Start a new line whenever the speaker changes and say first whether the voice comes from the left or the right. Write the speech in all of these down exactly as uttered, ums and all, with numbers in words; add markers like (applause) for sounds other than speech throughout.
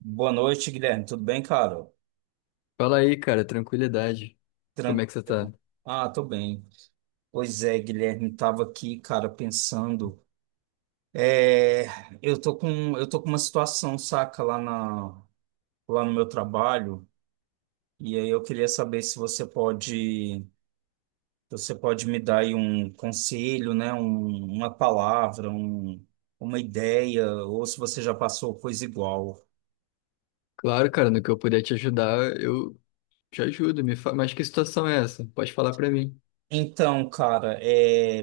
right: Boa noite, Guilherme. Tudo bem, cara?
left: Fala aí, cara, tranquilidade. Como é que você tá?
right: Tranquilo. Ah, tô bem. Pois é, Guilherme, tava aqui, cara, pensando. É, eu tô com, eu tô com uma situação, saca, lá na, lá no meu trabalho. E aí eu queria saber se você pode, você pode me dar aí um conselho, né? Um, uma palavra, um, uma ideia, ou se você já passou coisa igual.
left: Claro, cara, no que eu puder te ajudar, eu te ajudo. Me fa... Mas que situação é essa? Pode falar pra mim.
right: Então, cara, é.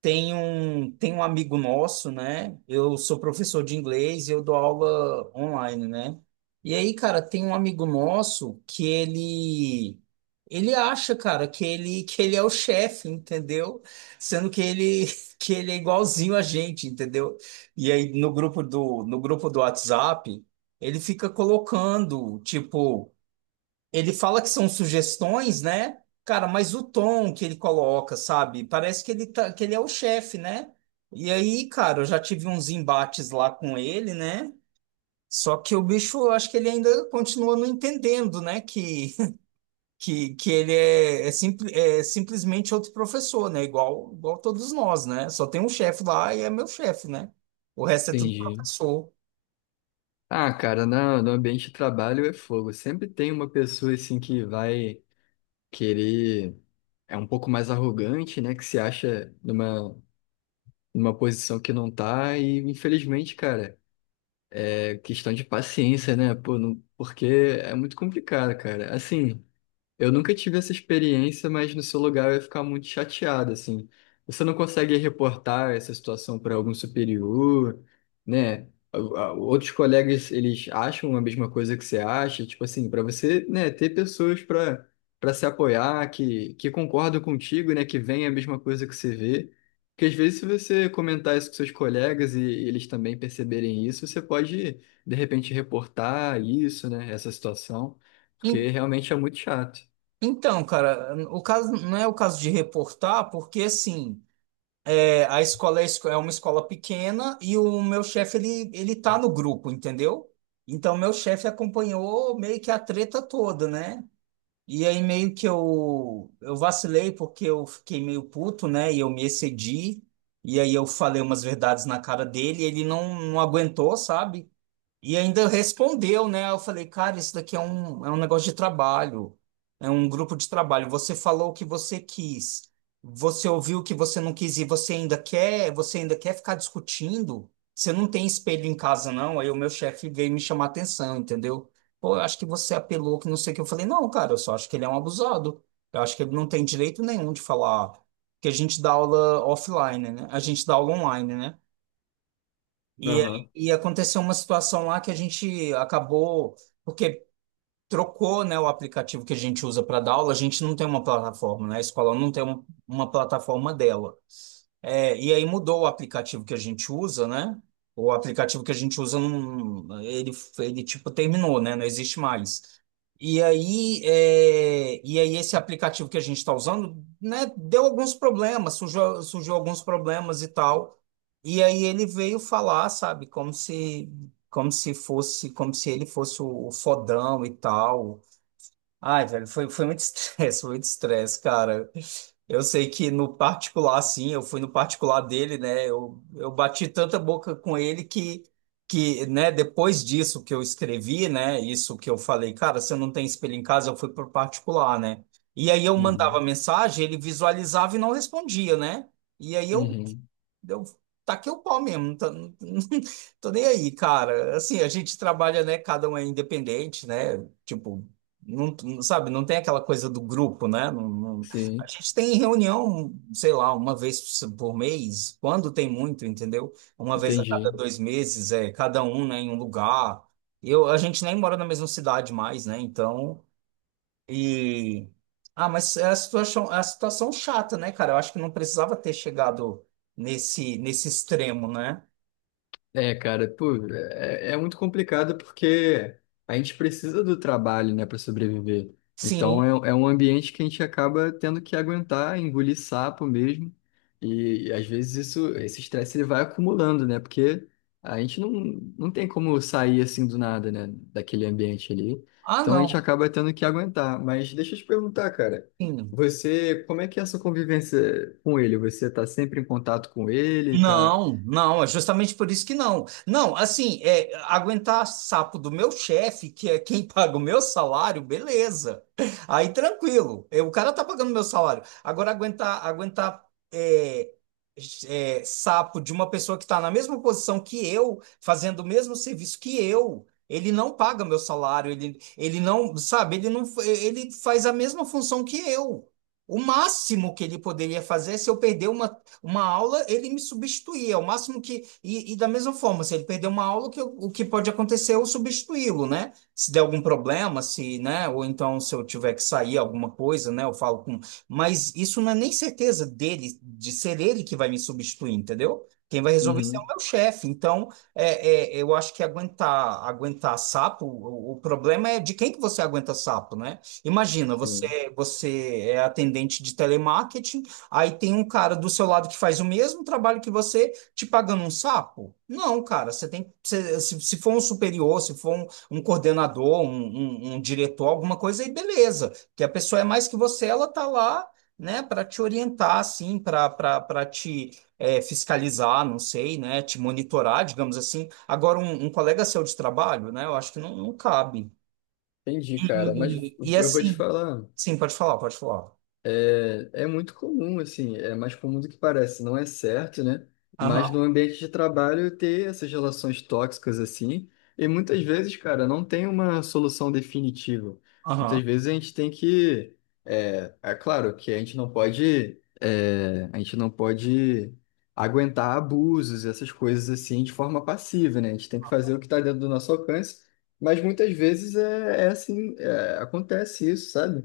right: Tem um, tem um amigo nosso, né? Eu sou professor de inglês e eu dou aula online, né? E aí, cara, tem um amigo nosso que ele ele acha, cara, que ele que ele é o chefe, entendeu? Sendo que ele (laughs) que ele é igualzinho a gente, entendeu? E aí no grupo do no grupo do WhatsApp, ele fica colocando, tipo, ele fala que são sugestões, né? Cara, mas o tom que ele coloca, sabe? Parece que ele tá, que ele é o chefe, né? E aí, cara, eu já tive uns embates lá com ele, né? Só que o bicho, eu acho que ele ainda continua não entendendo, né? Que, (laughs) que, que ele é, é, simpli- é simplesmente outro professor, né? Igual, igual todos nós, né? Só tem um chefe lá e é meu chefe, né? O resto é tudo
left: Entendi.
right: professor.
left: Ah, cara, na- no ambiente de trabalho é fogo. Sempre tem uma pessoa assim que vai querer. É um pouco mais arrogante, né? Que se acha numa, numa posição que não tá. E infelizmente, cara, é questão de paciência, né? Pô, não, porque é muito complicado, cara. Assim. Eu nunca tive essa experiência, mas no seu lugar eu ia ficar muito chateado, assim. Você não consegue reportar essa situação para algum superior, né? A- a- Outros colegas, eles acham a mesma coisa que você acha, tipo assim, para você, né, ter pessoas para para se apoiar, que, que concordam contigo, né, que veem a mesma coisa que você vê. Porque às vezes, se você comentar isso com seus colegas e eles também perceberem isso, você pode, de repente, reportar isso, né, essa situação, porque
right: En-
left: realmente é muito chato.
right: Então, cara, o caso não é o caso de reportar, porque assim. É, A escola é esco- é uma escola pequena e o meu chefe, ele, ele tá no grupo, entendeu? Então, meu chefe acompanhou meio que a treta toda, né? E aí, meio que eu, eu vacilei porque eu fiquei meio puto, né? E eu me excedi. E aí, eu falei umas verdades na cara dele e ele não, não aguentou, sabe? E ainda respondeu, né? Eu falei, cara, isso daqui é um, é um negócio de trabalho, é um grupo de trabalho. Você falou o que você quis, você ouviu o que você não quis e você ainda quer, você ainda quer ficar discutindo? Você não tem espelho em casa, não? Aí o meu chefe veio me chamar atenção, entendeu? Pô, eu acho que você apelou, que não sei o que. Eu falei, não, cara, eu só acho que ele é um abusado. Eu acho que ele não tem direito nenhum de falar que a gente dá aula offline, né? A gente dá aula online, né? E,
left: Aham.
right: e aconteceu uma situação lá que a gente acabou, porque trocou, né, o aplicativo que a gente usa para dar aula, a gente não tem uma plataforma, né? A escola não tem um- uma plataforma dela. É, e aí mudou o aplicativo que a gente usa, né? O aplicativo que a gente usa, não, ele, ele tipo terminou, né? Não existe mais. E aí, é, e aí esse aplicativo que a gente está usando, né, deu alguns problemas, surgiu, surgiu alguns problemas e tal. E aí ele veio falar, sabe, como se como se fosse, como se ele fosse o, o fodão e tal. Ai, velho, foi, foi muito (laughs) estresse, foi muito estresse, cara. Eu sei que no particular, sim, eu fui no particular dele, né? Eu, eu bati tanta boca com ele que, que, né, depois disso que eu escrevi, né, isso que eu falei, cara, você não tem espelho em casa, eu fui pro particular, né? E aí eu mandava
left: Uhum.
right: mensagem, ele visualizava e não respondia, né? E aí eu
left: Uhum.
right: eu taquei o pau mesmo, não tô, não- (laughs) tô nem aí, cara. Assim, a gente trabalha, né? Cada um é independente, né? Tipo, não, não- sabe, não tem aquela coisa do grupo, né? Não- não- a
left: Sim,
right: gente tem reunião, sei lá, uma vez por mês, quando tem muito, entendeu? Uma vez a cada
left: entendi.
right: dois meses, é cada um, né, em um lugar. Eu, a gente nem mora na mesma cidade mais, né? Então. E. Ah, mas é a situação, é a situação chata, né, cara? Eu acho que não precisava ter chegado nesse, nesse extremo, né?
left: É, cara, pô, é, é muito complicado porque a gente precisa do trabalho, né, para sobreviver.
right: Sim.
left: Então é, é um ambiente que a gente acaba tendo que aguentar, engolir sapo mesmo. E, e às vezes isso, esse estresse ele vai acumulando, né? Porque a gente não, não tem como sair assim do nada, né, daquele ambiente ali.
right: Ah,
left: Então a gente
right: não.
left: acaba tendo que aguentar. Mas deixa eu te perguntar, cara,
right: Sim.
left: você, como é que é a sua convivência com ele? Você tá sempre em contato com ele? Tá?
right: Não, não, é justamente por isso que não. Não, assim, é, aguentar sapo do meu chefe, que é quem (laughs) paga o meu salário, beleza. Aí tranquilo, é, o cara tá pagando meu salário. Agora, aguentar, aguentar é, é, sapo de uma pessoa que tá na mesma posição que eu, fazendo o mesmo serviço que eu, ele não paga meu salário, ele, ele não, sabe, ele não, ele faz a mesma função que eu. O máximo que ele poderia fazer é se eu perder uma uma aula, ele me substituía, o máximo que. E, e da mesma forma, se ele perder uma aula, o que, eu- o que pode acontecer é eu substituí-lo, né? Se der algum problema, se, né? Ou então se eu tiver que sair alguma coisa, né? Eu falo com. Mas isso não é nem certeza dele, de ser ele que vai me substituir, entendeu? Quem vai resolver isso é o
left: Uhum,
right: meu chefe. Então, é, é, eu acho que aguentar, aguentar sapo, o, o problema é de quem que você aguenta sapo, né? Imagina,
left: sim.
right: você, você é atendente de telemarketing. Aí tem um cara do seu lado que faz o mesmo trabalho que você, te pagando um sapo? Não, cara, você tem você- se, se for um superior, se for um, um coordenador, um, um- um diretor, alguma coisa, aí beleza. Que a pessoa é mais que você, ela tá lá, né, para te orientar, assim, para para te é, fiscalizar, não sei, né, te monitorar, digamos assim. Agora, um, um colega seu de trabalho, né, eu acho que não, não cabe.
left: Entendi, cara. Mas
right: E, e
left: eu vou te
right: assim,
left: falar.
right: sim, pode falar, pode falar.
left: É, é muito comum, assim, é mais comum do que parece, não é certo, né? Mas
right: Aham,
left: no ambiente de trabalho ter essas relações tóxicas assim, e muitas vezes, cara, não tem uma solução definitiva.
right: aham.
left: Muitas vezes a gente tem que, é, é claro que a gente não pode, é, a gente não pode aguentar abusos, essas coisas assim, de forma passiva, né? A gente tem que fazer o que está dentro do nosso alcance, mas muitas vezes é, é assim, é, acontece isso, sabe?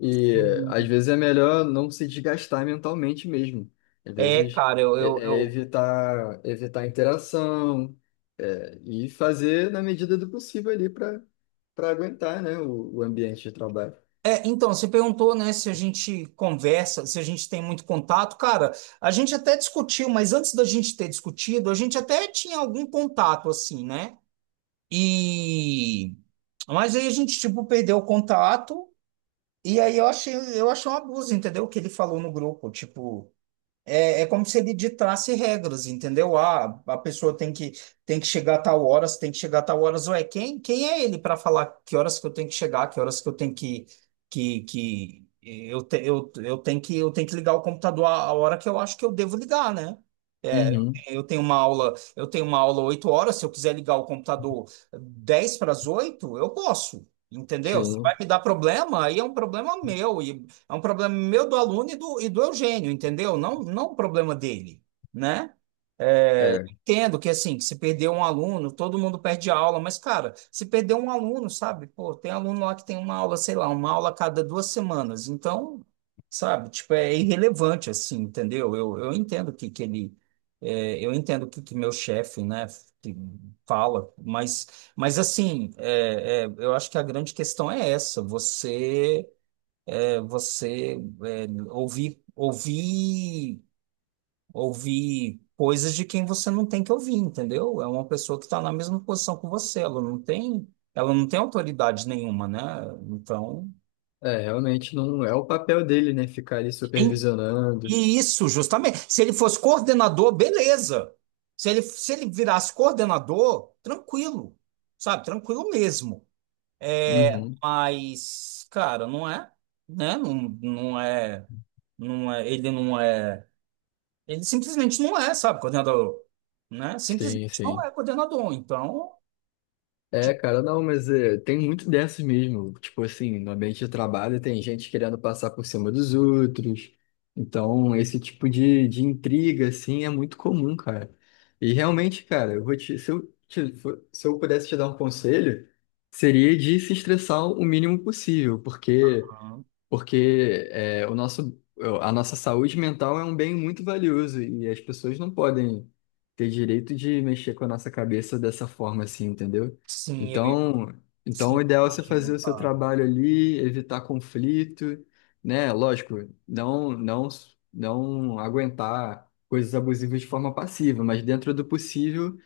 left: E às vezes é melhor não se desgastar mentalmente mesmo. Às
right: É,
left: vezes
right: cara, eu, eu,
left: é, é
right: eu-
left: evitar evitar a interação, é, e fazer na medida do possível ali para para aguentar, né, o, o ambiente de trabalho.
right: É, então, você perguntou, né, se a gente conversa, se a gente tem muito contato. Cara, a gente até discutiu, mas antes da gente ter discutido, a gente até tinha algum contato, assim, né? E... Mas aí a gente, tipo, perdeu o contato, e aí eu achei, eu achei um abuso, entendeu? O que ele falou no grupo, tipo. É, é como se ele ditasse regras, entendeu? Ah, a pessoa tem que, tem que chegar a tal horas, tem que chegar a tal horas. Ué, quem, quem é ele para falar que horas que eu tenho que chegar, que horas que eu tenho que, que, que eu, te- eu, eu tenho que, eu tenho que ligar o computador a, a hora que eu acho que eu devo ligar, né? É,
left: Uhum.
right: eu tenho uma aula, eu tenho uma aula, oito horas, se eu quiser ligar o computador dez para as oito eu posso, entendeu? Se vai
left: Sim.
right: me dar problema, aí é um problema meu. E é um problema meu do aluno e do, e do Eugênio, entendeu? Não, não o problema dele, né? É,
left: É,
right: entendo que assim, que se perder um aluno, todo mundo perde aula, mas cara, se perder um aluno, sabe? Pô, tem aluno lá que tem uma aula, sei lá, uma aula a cada duas semanas, então, sabe? Tipo, é irrelevante assim, entendeu? Eu, eu entendo que, que ele, é, eu entendo que, que meu chefe, né, que fala, mas, mas assim, é, é, eu acho que a grande questão é essa, você você é, ouvir, ouvir, ouvir coisas de quem você não tem que ouvir, entendeu? É uma pessoa que está na mesma posição que você, ela não tem, ela não tem autoridade nenhuma, né? Então,
left: é, realmente não é o papel dele, né? Ficar ali
right: em-
left: supervisionando.
right: e isso, justamente. Se ele fosse coordenador, beleza. Se ele, se ele virasse coordenador, tranquilo, sabe? Tranquilo mesmo. É,
left: Uhum.
right: mas, cara, não é, né? Não, não é, não é, ele não é. Ele simplesmente não é, sabe, coordenador, né? Simplesmente
left: Sim,
right: não
left: sim.
right: é coordenador. Então,
left: É,
right: tipo,
left: cara, não, mas é, tem muito dessas mesmo. Tipo assim, no ambiente de trabalho tem gente querendo passar por cima dos outros. Então, esse tipo de, de intriga, assim, é muito comum, cara. E realmente, cara, eu vou te, se eu, te- fo- se eu pudesse te dar um conselho, seria de se estressar o mínimo possível, porque
right: ah,
left: porque é, o nosso, a nossa saúde mental é um bem muito valioso e as pessoas não podem ter direito de mexer com a nossa cabeça dessa forma assim, entendeu?
right: sim, eu,
left: Então, então
right: sim,
left: o
right: eu
left: ideal é você fazer
right: imagino,
left: o seu
right: cara.
left: trabalho ali, evitar conflito, né? Lógico, não, não, não aguentar coisas abusivas de forma passiva, mas dentro do possível,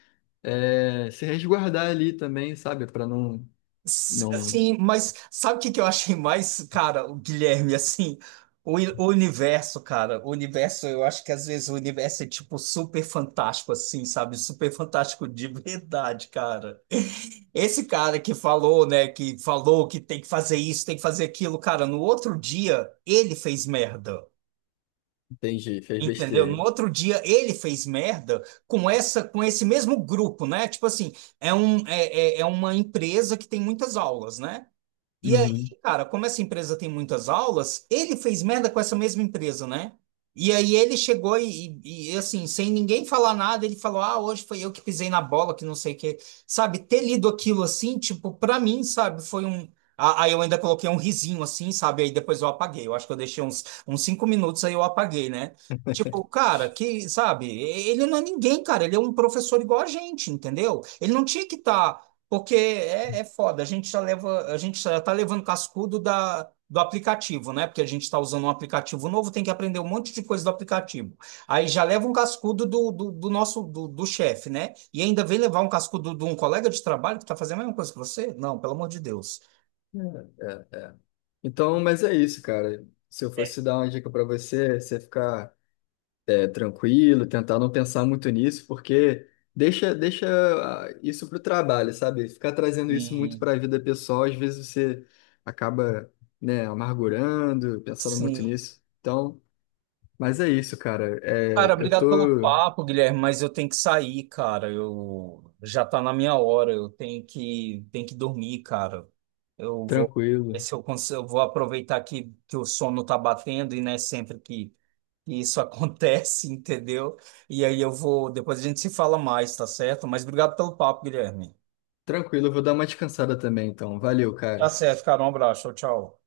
left: é, se resguardar ali também, sabe? Para não,
right: S-
left: não,
right: Sim, mas sabe o que que eu achei mais, cara, o Guilherme, assim, o, i- o universo, cara, o universo, eu acho que às vezes o universo é, tipo, super fantástico, assim, sabe? Super fantástico de verdade, cara. Esse cara que falou, né, que falou que tem que fazer isso, tem que fazer aquilo, cara, no outro dia, ele fez merda.
left: entendi, fez
right: Entendeu? No
left: besteira.
right: outro dia ele fez merda com essa, com esse mesmo grupo, né? Tipo assim, é um, é, é é uma empresa que tem muitas aulas, né? E aí,
left: Uhum.
right: cara, como essa empresa tem muitas aulas, ele fez merda com essa mesma empresa, né? E aí ele chegou e, e- e, assim, sem ninguém falar nada, ele falou: Ah, hoje foi eu que pisei na bola, que não sei o quê. Sabe, ter lido aquilo assim, tipo, pra mim, sabe, foi um. a- Aí eu ainda coloquei um risinho assim, sabe? Aí depois eu apaguei. Eu acho que eu deixei uns, uns cinco minutos, aí eu apaguei, né? Tipo, cara, que, sabe, ele não é ninguém, cara. Ele é um professor igual a gente, entendeu? Ele não tinha que estar. Porque é, é foda, a gente já leva, a gente já tá levando cascudo da, do aplicativo, né? Porque a gente está usando um aplicativo novo, tem que aprender um monte de coisa do aplicativo. Aí já leva um cascudo do, do, do nosso, do, do chefe, né? E ainda vem levar um cascudo de um colega de trabalho que está fazendo a mesma coisa que você? Não, pelo amor de Deus.
left: É, é. Então, mas é isso, cara. Se eu fosse dar uma dica pra você, é você ficar é, tranquilo, tentar não pensar muito nisso, porque deixa, deixa ah, isso pro trabalho, sabe? Ficar trazendo isso muito
right: Sim,
left: pra vida pessoal, às vezes você acaba, né, amargurando, pensando muito
right: sim.
left: nisso. Então, mas é isso, cara.
right: Cara,
left: É, eu
right: obrigado pelo
left: tô
right: papo, Guilherme, mas eu tenho que sair, cara. Eu já tá na minha hora, eu tenho que tenho que dormir, cara. Eu vou ver
left: tranquilo.
right: se eu consigo, eu vou aproveitar que, que o sono tá batendo e não é sempre que, que isso (laughs) acontece, entendeu? E aí eu vou, depois a gente se fala mais, tá certo? Mas obrigado pelo papo, Guilherme.
left: Tranquilo, eu vou dar uma descansada também, então. Valeu,
right: Tá
left: cara.
right: certo, cara. Um abraço. Tchau, tchau.